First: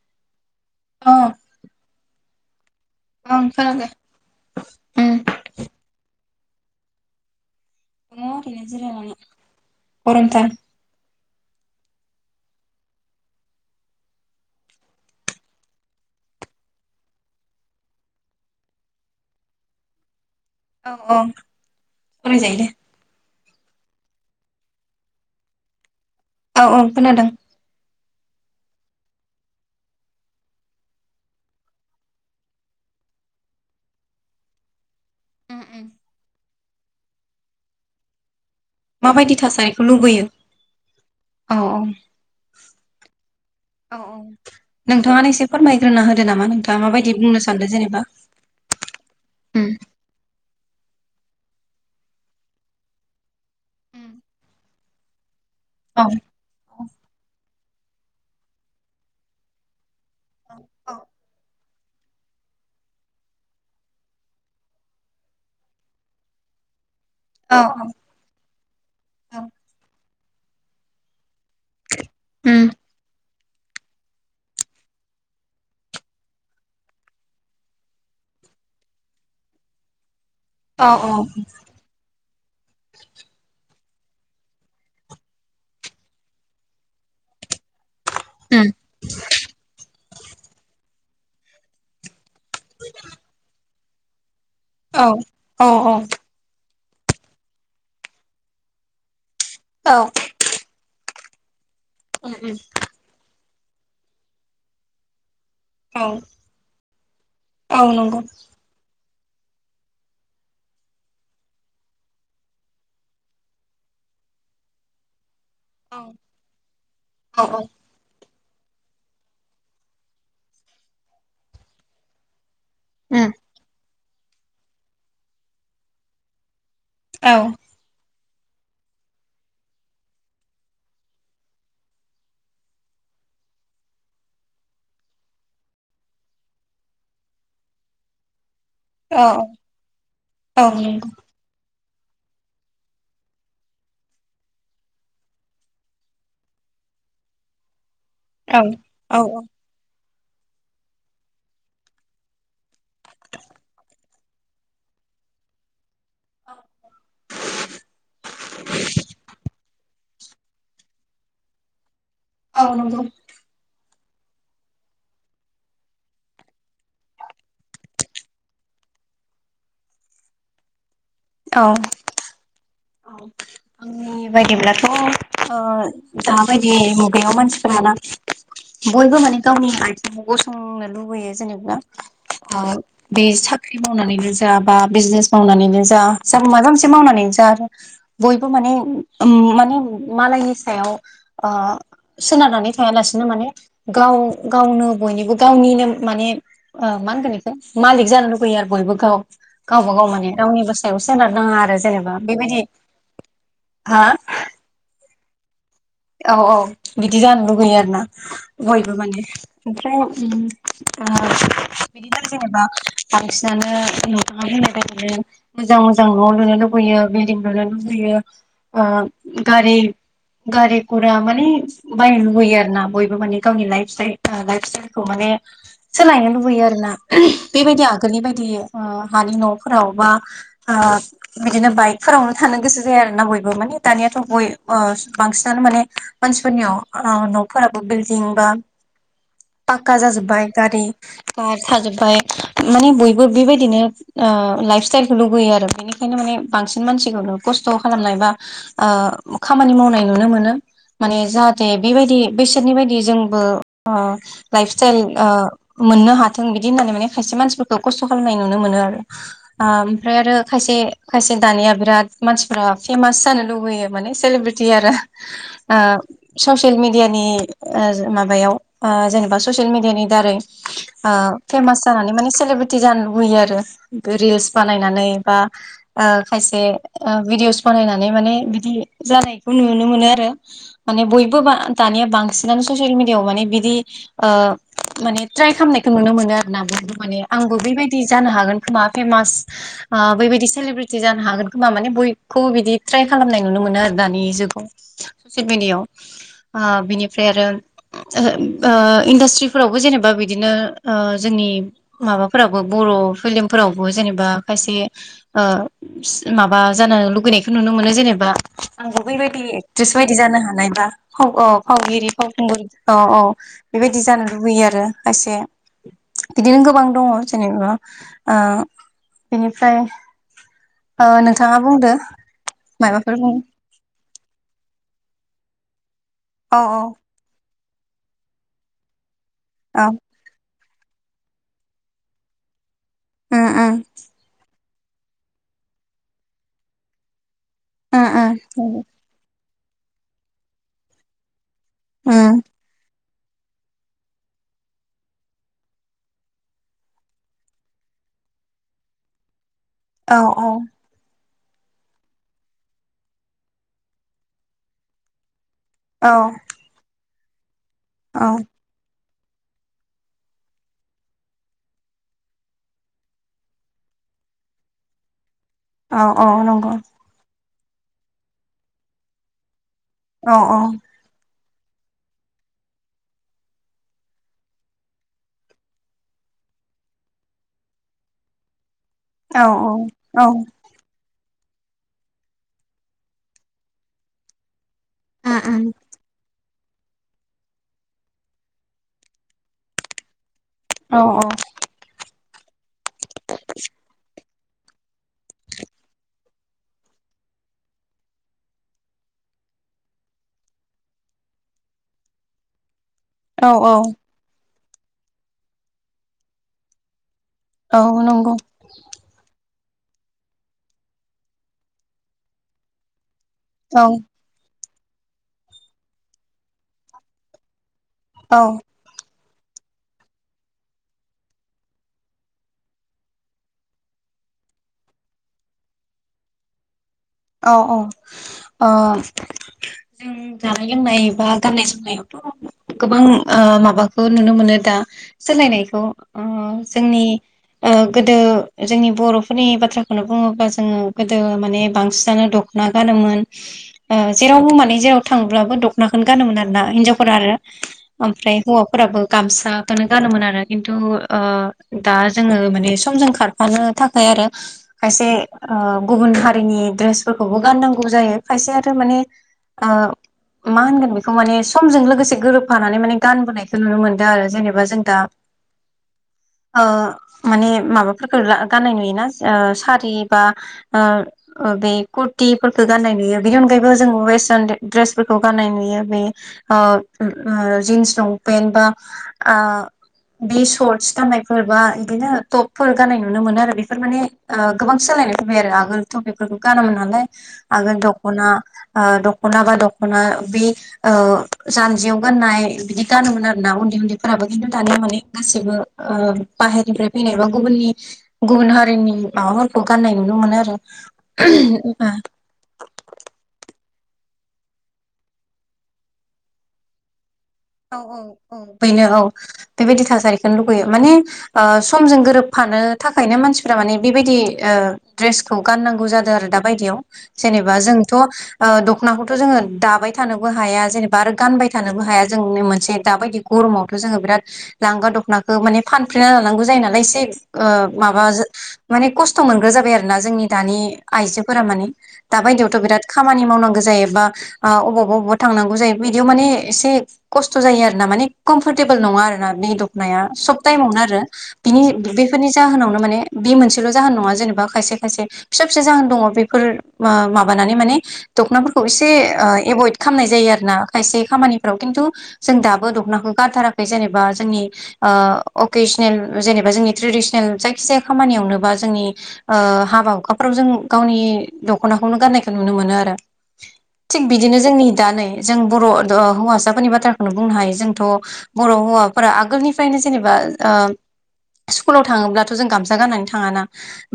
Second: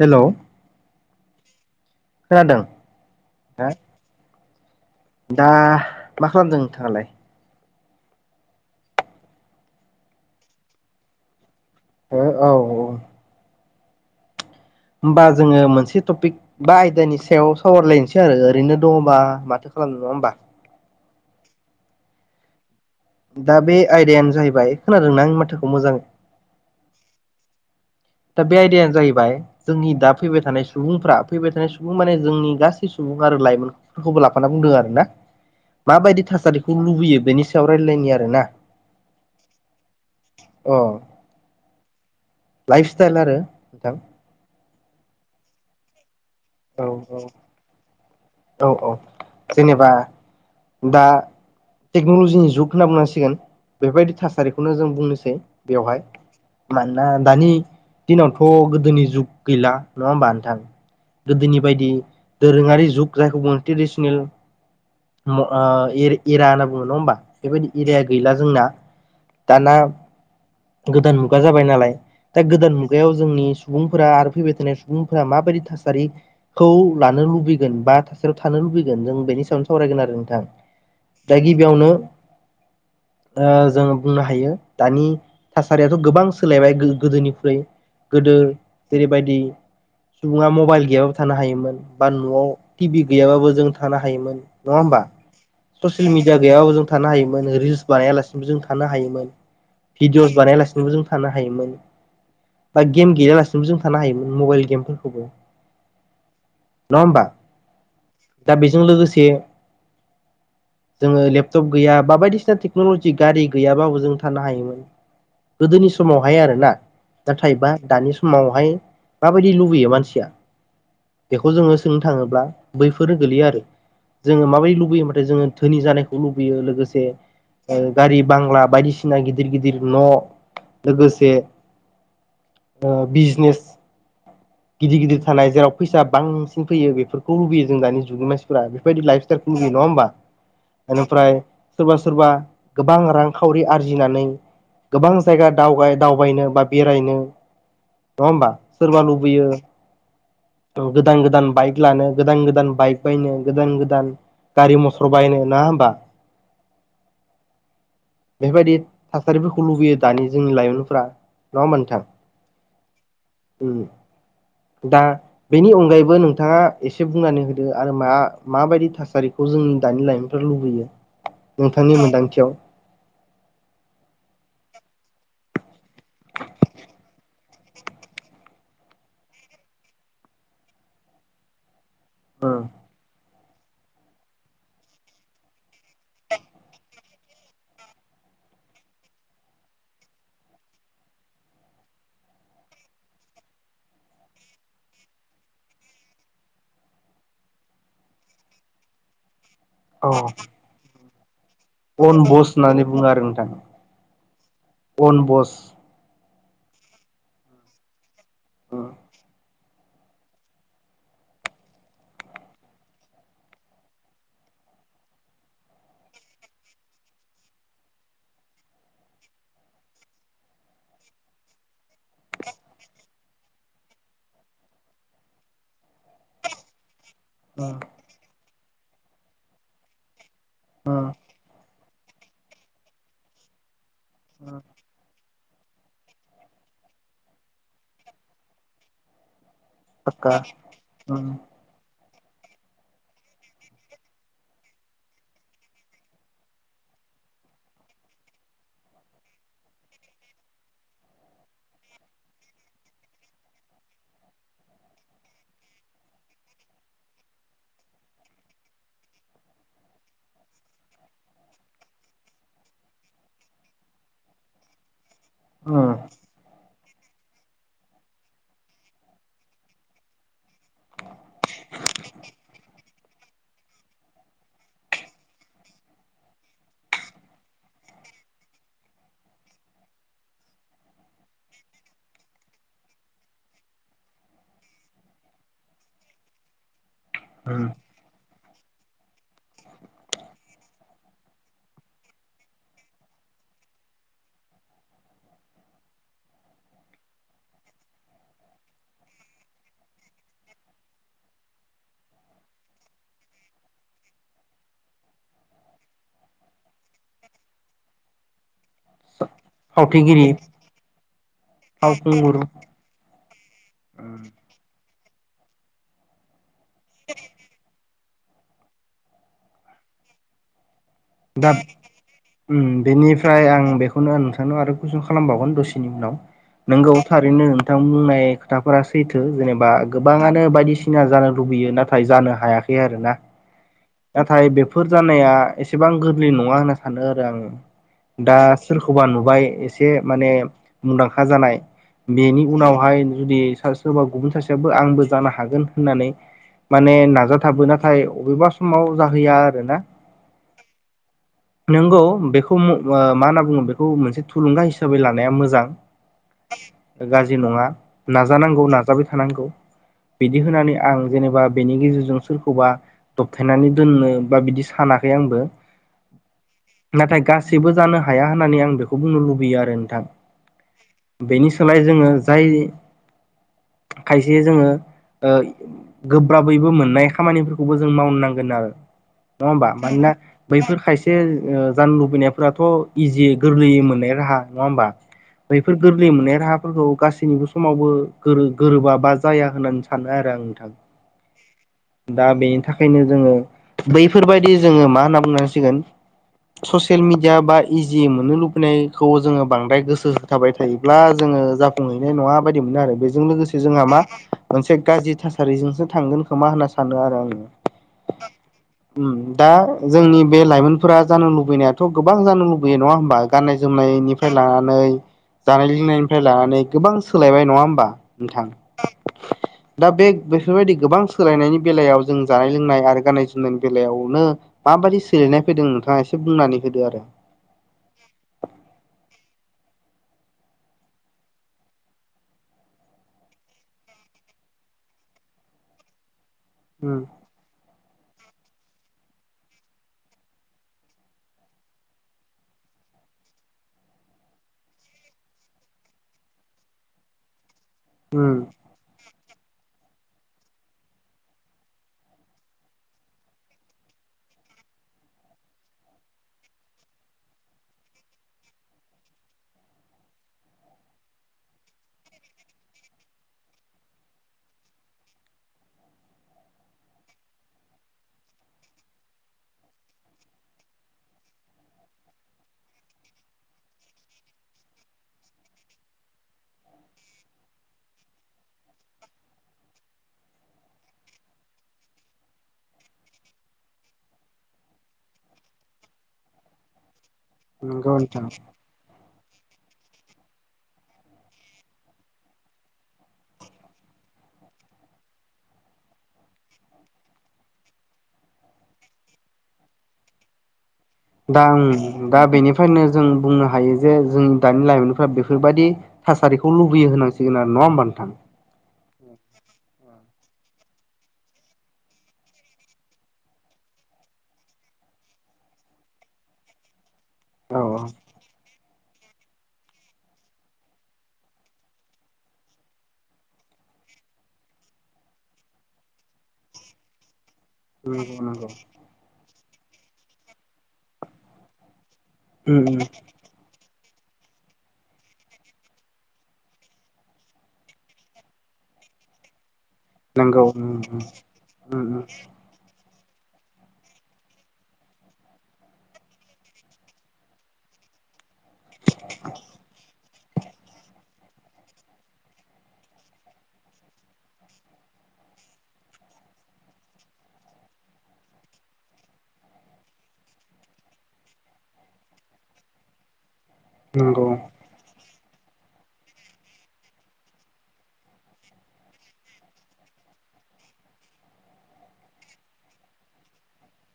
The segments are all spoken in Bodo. हेल' औ खोनादों औ हा खोनादों उम दङ दा मा खालामदों नोंथाङालाय दङ ओरैनो जिरायनानै गरमथार हो औ औ होमबा जोङो मोनसे टपिक बा आयदानि सायाव सावरायलायनोसै आरो ओरैनो दङबा माथो खालाम नङा होमबा औ औ फराय जायो दे दा बे आयदायानो जाहैबाय खोनादोंना आंनि माथाखौ मोजाङै औ औ खोनादों। दा बे आयदायानो जाहैबाय जोंनि दा फैबाय थानाय सुबुंफ्रा फैबाय थानाय सुबुं माने जोंनि गासै सु बुं आरो लाइमोनफोरखौबो लाफाना बुंदों आरो ना माबायदि थासारिखौ लुबैयो बेनि सायाव रायज्लायनि आरो ना माबायदि थासारिखौ लुबैयो अ औ औ लाइफ स्टाइल आरो नोंथां नोंथाङा एसे फोरमायग्रोनो हो दो नामा नोंथाङा औ माबायदि औ बुंनो सानदों जेनेबा औ औ ओम जेनेबा दा टेक्नलजिनि जुग होनना बुंनांसिगोन बेबायदि थासारिखौनो जों बुंनोसै औ बेवहाय मानोना दानि दिनावथ गोदोनि जुग गैला नङा होमबा गोदोनि बायदि दोरोङारि जुग जायखौ बुङो ट्रेडिसनेल ओ ए-एरा होनना बुङो नङा होमबा औ बेबायदि एरिया गैला जोंना औ दाना गोदान मु गा जाबाय नालाय दा गोदान मुगायाव जोंनि सुबुंफोरा आरो फैबाय थानाय सुबुंफोरा माबायदि थासारि खौ लानो लुबैगोन बा थासारियाव थानो लुबैगोन जों बेनि सायावनो सावरायगोन आरो नोंथां। दा गिबियावनो ओ जों बुंनो हायो दानि थासारियाथ गोबां सोलायबाय गो-गोदोनिख्रुइ गोदो जेरैबायदि सुबुङा मबाइल गैयाबाबो थानो हायोमोन बा न'आव टि भि गैयाबाबो जों थानो हायोमोन नङा होमबा ससियेल मिडिया गैयाबाबो जों थानो हायोमोन रिल्स बानायालासेबो जों थानो हायोमोन औ भिडिअ बानायालासेबो जों थानो हायोमोन बा गेम गैयालासिनोबो जों थानो हायोमोन मबाइल गेमफोरखौबो औ नङा होमबा औ नंगौ दा बेजों लोगोसे [inaudible] जोङो लेपटप गैया बा बायदिसिना टेक्न'लजि गारि गैयाबाबो जों थानो हायोमोन गोदोनि औ समावहाय आरोना औ नाथायबा दानि स मावहाय माबायदि लुबैयो मानसिया बेखौ जोङो सोंनो थाङोब्ला बैफोरनो गोलैया आरो जोङो माबायदि लुबैयो माथाय जोङो धोनि जानायखौ लुबैयो लोगो से ओ गारि बांला बायदिसिना गिदिर गिदिर न' लोगोसे ओ बिजनेस गिदिर गिदिर थानाय जेराव फैसा बांसिन फैयो बेफोरखौ लुबैयो जों दानि जुगनि मानसि फ्रा बेफोरबायदि औ लाइफ स्टाइलखौ नङा हबा औ नंगौ बेनिफ्राय सोरबा सोरबा गोबां रांखावरि आरजिनानै गोबां जायगा दाव दावबायनो बा बेरायनो नङा होमबा औ सोरबा औ लुबैयो औ गोदान गोदान बाइक लानो गोदान गोदान बाइक बायनो गोदान गोदान गारि मथर बायनो नङा होमबा बेबायदि थासारिफोरखौ लुबैयो दानि जोंनि लाइमोनफोरा नङा होमबा नोंथां आनबो [inaudible] दा बेनि अनगायैबो नोंथाङा एसे बुंनानै होदो आरो मा माबायदि थासारिखौ जों जोंनि दानि लाइमोनफ लुबैयो औ नोंथांनि मोन्दांथियाव औ आंनि बायदिब्लाथ' दाबायदि मुगायाव मानसिफोराना [inaudible] बयबो माने गावनि आथिङाव गसंनो लुबैयो जेनेबा बे स साख्रि मावनानैनो जा बा बिजनेस मावनानैनो जा ज माबा मोनसे मावनानैनो जा बयबो माने माने मालायनि सायाव सोनारनानै थायालासिनो माने गाव गावनो बयनिबो गावनिनो माने मा होनगोन बेखौ मालिक जानो लुुबैयो आरो बयबो गाव गावबा अ गाव माने रावनि ब सायाव सोनार नाङा आरो अन जेनेबा बस बेबायदि होननानै बुङो आरो नोंथां हा अन बस औ औ बिदि जानो लुगैयो आरो ना बयबो माने ओमफ्राय बिदिनो जेनेबा बांसिनानो न मोजां मोजां न'आव लुनो लुबैयो बिल्डिं लुनो लुबैयो आ गारि गारि गुरा माने बायनो लुुबैयो आरो ना बयबो माने गावनि लाइफ सिताल लाइफ स्टाइलखौ माने सोलायनो लुबैयो आरोना बेबायदि आगोलनि बायदि हानि न'फोराव बा बिदिनो बाइकफोरावनो थानो गोसो जायो आर ना बयबो माने दानियाथ' गय बांसिनानो माने मानसिफोरनियाव न'फोराबो बिल्दििं बा पाक्का साखा जाजोब्बाय गारि कार थाजोबबाय माने बयबो बेबायदिनो लाइफ स्टाइलखौ लुगैयो आरो बेनिखायनो माने बांसिन मानसिखौ खस्थ' खालामनाय बा खामानि मावनाय नुनो मोनो माने जाहाथे बेबायदि बेसोरनि बायदि जोंबो लाइफ सटाइल मोननो हाथों बिदि होननानै माने खायसे मानसिफोरखौ खस्थ' खालामनाय नुनो मोनो आरो ओमफ्राय आरो खायसे खायसे खायसे दानिया बिराद मानसिफ्रा फेमास जानो लुुबैयो माने सलिब्रिेटि आरो ससियेल मिेडियानि माबायाव जेनेबा ससियेल मिेडियानि दारै फेमास जानानै माने सेलेब्रिेटि जानो लुबैयो आरो रिल्स बानायनानै बा खायसे भिदिअस बानायनानै माने बिदि जानायखौ नुनो मोनो आरो माने बयबो दानिया बांसिनानो ससियेल मिडियाआव माने बिदि माने ट्राइ खालामनायखौ नुनो मोनो आरोोना बे माने आंबो बेबायदि जानो हागोन खोमा फेमास बेबायदि सलिब्रिेटि जानो हागोन खोमा माने बयखौबो बिदि ट्राय खालामनाय नुनो मोनो आरो दानि जुगाव ससियेल मिेडियाआव बिनिफ्राय आरो इन्डास्ट्रिफोरावबो जेनेबा बिदिनो जोंनि माबाफोराबो बर' फिल्मफोरावबो जेनेबा खायसे माबा जानो लुुबैनायखौ नुनो मोनो जेनेबा आंखौ बेबायदि एक्ट्रिस बायदि फावथेंगिरि जानो हानाय बा औ फावगिरि फावखुंगुर औ औ बेबायदि जानो लुबैयो आरो खायसे बिदिनो गोबां दङ जेनेबा बेनिफ्राय दा नोंथाङा बुंदो माबाफोर बुं नों नोंथांनाव आरो कुइसन खालामबावगोन दसेनि उनाव औ औ नोंगौ थारैनो बिथां बुंनाय खोथाफोरा सैथो जेनेबा औ गोबाङानो बायदिसिना बायदिसिना जानो लुबैयो नाथाय जानो हायाखै आरो ना उम उम नाथाय बेफोर जानाया एसेबां गोरलै नङा होनना सानो आरो आङो उम दा उम सोरखौबा नुबाय एसे माने मुंदांखा जानाय उम बेनि उनावहाय जुदि सोरबा गुबुन सासेयाबो आंबो जानो हागोन होननानै माने नाजाथाबो नाथाय अबेबा समाव जाहैया औ औ नोंंगौ बेखौ मा होनना बुङो बेखौ मोनसे थुलुंगा हिसाबै लानाया मोजां औ। गाज्रि नङा औ नाजानांगौ नाजाबाय थांनांगौ बिदि होनानै आं जेनेबा बेनि गेजेरजों सोरखौबा दबथायनानै दोननो बा बिदि सानाखै आंबो औ औ नंगौ। गासिबो जानो हाया होननानै आं बेखौ बुंनो लुबैयो आरो नोंथां औ बेनि सोलाय जोङो जाय खायसे जोङो गोब्राबैबो मोननाय खामानिफोरखौबो जों मावनो नांगोन आरो औ नङाहोमबा मानोना औ बैफोर खायसे खायसे जानो लुबैनायफोराथ' इजि गोरलैयै मोननाय राहा नङा होमबा? उम उम बैफोर गोरलै मोननाय राहा फोरखौ गासैनिबो समावबो गोरोबा बा जाया होननानै सानो आरो आं। नोंथां औ औ। दा बेनि थाखायनो जोङो बैफोरबायदि जोङो मा होनना बुंनांसिगोन ससियेल मिडिया बा इजि मोननो लुबैनायखौ जोङो बांद्राय गोसो होथाबाय थायोब्ला जों जाफुंहैनाय नङा बायदि मोनो आरो बे बेजों औ लोगोसे जोंहा मा मोनसे गाज्रि थासारिजोंसो थांगोन खोमा होनना सानो आरो आङो औ नंगौ उम दा जोंनि बे लाइमोनफोरा जानो लुबैनायाथ' गोबां जानो लुबैयो नङा होमबा? गाननाय औ जोमनायनिफ्राय लानानै जानाय लोंनायनिफ्राय लानानै गोबां सोलायबाय नङा होमबा? औ नोंथां दा बे बेफोरबायदि गोबां सोलायनायनि बेलायाव जों जानाय लोंनाय आरो गाननाय जोमनायनि बेलायावनो माबायदि सोलायनाय फैदों नोंथाङा एसे बुंनानै होदो आरो। औ औ ओ जों जानाय लोंनाय बा गाननाय जोमनायाव गोबां माबाखौ नुनो मोनो दा सोलायनायखौ उम जोंनि ओ गोदो जोंनि बर'फोरनि बाथ्राखौनो बुङोब्ला जोङो गोदो माने बांसिन जानो दख'ना गानोमोन जेरावबो माने जेराव थांब्लाबो दख'नाखौनो गानोमोन आरो ना हिनजावफोरा आरो ओमफ्राय उम हौवाफोराबो गामसाखौनो गानोमोन आरो खिन्थु दा जोङो माने समजों खारफानो थाखाय खायसे गुबुन हारिनि द्रेस द्रेसफोरखौबो गाननांगौ जायो खायसे आरो माने मा होनगोन बेखौ माने समजों लोगोसे गोरोबफानानै माने गानबोनायखौ नुनो मोनदों आरो जेनेबा जों दा [inaudible] माने माबाफोरखौ गाननाय नुयोना सारि बा बे कुरटिफोरखौ गाननाय नुयो बेनि अनगायैबो जों वेस्टार्न ड्रेसफोरखौ गाननाय नुयो बे जिन्स लंपेन बा आ बे सर्टस गाननायफोर बा बिदिनो टपफोर गाननाय नुनो मोनो आरो बेफोर माने गोबां सो लायनायखौ बेफोरखौ गानोमोन नालाय आगोल नंगौ नोंथां दख'ना दखना बा दख'ना बे जानजियाव गाननाय बिदि गानोमोन आरो ना उन्दै उन्दै फोराबो खिन्थु दानिया माने गाससिबो बाहेरनिफ्राय फैनाय बा गुबुननि गुबुन हारिनि माबाफोरखौ गाननाय नुनो मोनो आरो। दा ओ दा बेनिफ्रायनो जों बुंनो हायो जे जोंनि दानि लाइमोनफोरा बेफोरबायदि थासारिखौ लुबैयो होनां औ औ औ बेनो औ। बेबायदि थासारिखौनो लुुबैयो माने समजों गोरोबफानो थाखायनो मानसिफ माने बेबायदि द्रेसखौ गाननांगौ जादों आरो दा बाययाव जेनेबा औ जोंथ दखनाखौथ' जोङो दाबाय थानोबो हाया जेनेबा आरो गानबाय थानोबो हाया। जोंनो मोनसे दाबायदि गरमावथ' जोङो बिराद लांगा दख'नाखौ माने फानफ्लेना लानांगौ जायो नालाय एसे माबा औ नंगौ माने खस्थ' मोनग्रा जाबाय आरो ना जोंनि दानि आइजोफोरा माने दााबायदियावथ' उम बिराद उम खामानि मावनांगौ जायोबा अबावबा अबेावबा थांनांगौ जायो, बिदियाव माने एसे खस्थ' जायो आर ना माने कमफरटेबोल नङा आरो ना बे द खनाया सब नंगौ उम टाइमावनो उम। आरो बिनि उम बेफोरनि जाहोनावनो माने बे मोनसेल' जाहोन नङा जेनेबा खायसे खायसे फिसा फिसा जाहोन दङ बेफोर मा-माबानानै माने दख'ना फोर खौ इसे एभयद खामनाय जायो आरो ना खायसे खामानिफ्राव खिन्थु जों दाबो दखनाखौ गारथाराखै जेनेबा जोंनि अकेसनेल जेनेबा जोंनि ट ट्रेदिसनेल जायखि जाया खामानियावनोबा जोंनि हाबा हुखाफ्राव जों गावनि दखनाखौनो गानायखौ नुनो मोनो आरो थिग नंगौ बिदिनो जोंनि दा नै जों बर' हौवसाफोरनि बा थ्राखौनो बुंनो हायो जोंथ' बर' हौवाफोरा आगोलनिफ्रायनो जेनेबा ओ स्कुलाव थाङोब्लाथ' जों गामसा गाननानै थाङाना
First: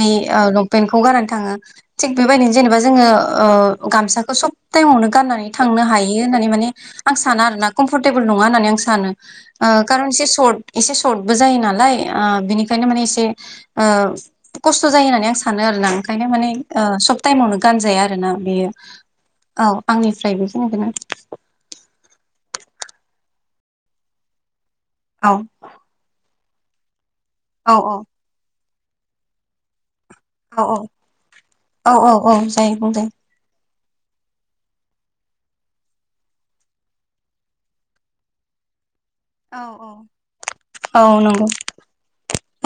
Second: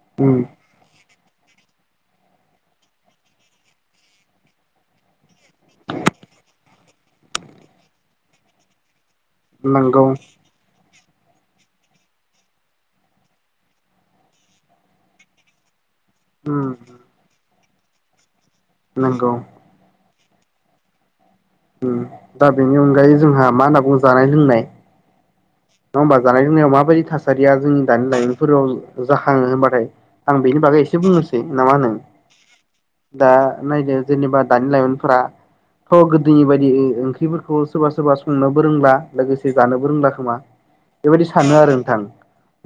बे उम लंपेन्टखौ गान थांङो थिग बेबायदिनो जेनेबा जोंङो गामसाखौ सब टाइमावनो गाननानै थांनो हायो होननानै माने आं साना आरो ना कमफरटेबोल नङा होननानै आं सानो। ओ नंगौ कारन एसे सर्ट एसे सर्टबो जायो नालाय बिनिखायनो माने एसे खस्थ' जायो होननानै आं सानो आरोना। ओंखायनो माने उम सब टाइमावनो गानजाया आरोना बेयो नंगौ औ आंनि फ्राय बेखिनिखौ दा बेनि अनगायै जोंहा मा होनना बुङो जानाय लोंनाय औ होमबा जानाय लोंनायाव माबायदि थासारिया औ जोंनि औ दानि लाइमोनफोराव जाखांङो होनबाथाय आं बेनि औ बागै एसे बुंनोसै नामा औ होनो औ औ जायो बुं दे दा नायदो जेनेबा दानि लाइमोनफोरा थ गोदोनि बायदि ओंख्रिफोरखौ सोरबा सोरबा संनोबो रोंला लोगोसे औ जानोबो औ रोंला खोमा औ बेबायदि नंगौ सानो आरो नोंथां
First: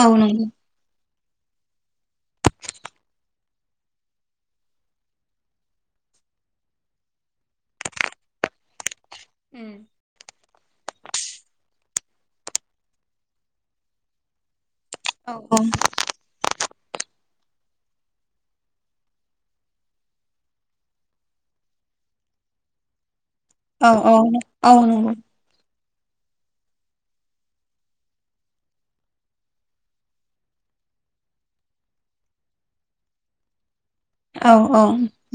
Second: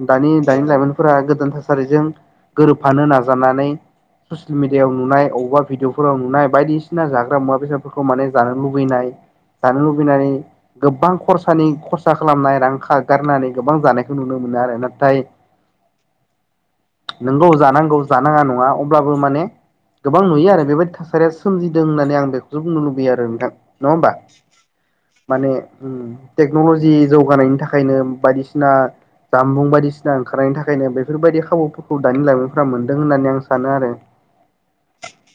औ दानि नंगौ दानि लाइमोन फोरा गोदान थासारिजों गोरोबफानो नाजानानै ससियेल मिडियायाव नुनाय अबेबा भिडिअफोराव नुनाय बायदिसिना जाग्रा मुवा बेसादफोरखौ माने जानो लुुबैनाय औ जानो लुबैनानै गोबां खरसानि खरसा खालामनाय रां गारनानै गोबां जानायखौ नुनो मोनो आरोना। औ नोंगौ जानांगौ जानाङा नङा अब्लाबो माने गोबां नुयो आरो बेबायदि थासारिया सोमजिदों होननानै आं बेखौसो बुंनो लुबैयो आरो नोंथां औ नंङा होमबा औ नंगौ माने अम टेक्नलजि जौगानायनि थाखायनो बायदिसिना जामबुं बायदिसिना ओंखारनायनि थाखायनो बेफोरबायदि खाबुफोरखौ दानि लाइमोनफोरा मोनदों होननानै आं सानो आरो। औ औ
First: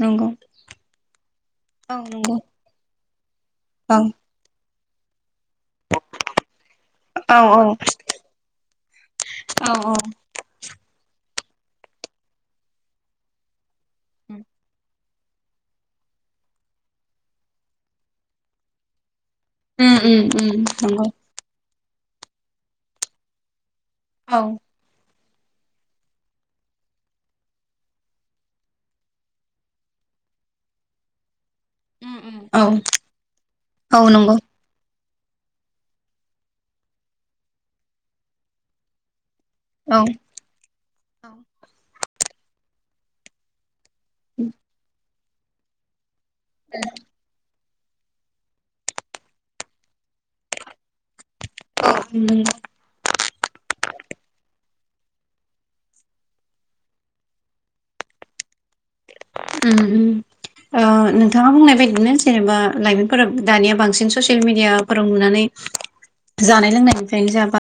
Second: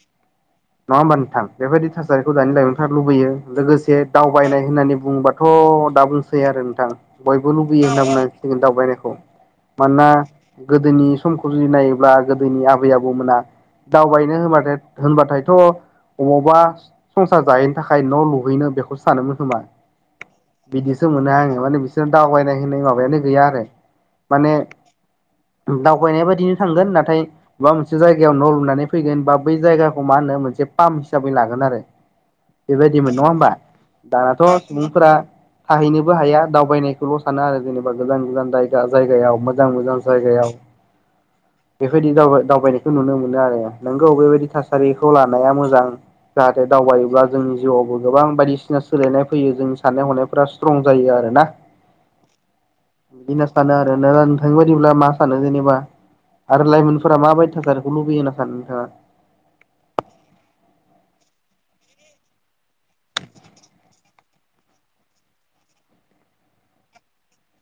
नंगौ होमबा नोंथां बेबायदि औ नंगौ औ थासारिखौ दानि लाइमोनफोरा लुबैयो लोगोसे दावबायनाय होननानै बुंङोबाथ' आरो नोंथां औ औ बयबो लुुबैयो होनना बुंनागोन दावबायनायखौ औ औ मानोना गोदोनि समखौ जुदि नायोब्ला गोदोनि आबै आबौमोना दावबायनो होनबाथाय होनबाथायथ' अबावबा संसार जाहैनो थाखाय न' लुहैनो बेखौ सानोमोनखोमा उम उम उम बिदि नंगौ माने बिसोरनो दावबायनाय होननाय माबायानो गैया आरो औ माने दावबायनाय बायदिनो थांगोन नाथाय माबा मोनसे जायगायाव न' लुनानै फैगोन बा बै जायगाखौ मा होनो मोनसे पाम्प हिसाबै लागोन आरो उम उम औ बेबायदिमोन नंङा होमबा औ नंगौ औ दानाथ' सुबुंफोरा थाहैनोबो हाया दावबायनायखौल' सानो आरो जेनेबा गोजान गोजान जायगा जायगायाव मोजां औ मोजां नंगौ जायगायाव बेबायदिाव दावबायनायखौ नुनो मोनो आरो। नोंगौ बेबायदि थासारिखौ लानाया मोजां जाहाथे दावबायोब्ला जोंनि जिउआवबो गोबां बायदिसिना सोलायनाय फैयो जोंनि साननाय हनायफोरा स्थरं जायो आरो ना। औ अम अम बिदि होनना सानो आरोना नोंथां बादिब्ला मा सानो जेनेबा आरो लाइमोनफोरा माबायदि थासार बेखौ लुुबैयो होना सानो नोंथांङा अम अम ओ नोंथांङा बुंनाय बादिनो जेनेबा लाइमोनफोरा दानिया बांसिन ससियेल मिडियाफोराव नुनानै [inaudible] जानाय लोंनायनिफ्रायनो जा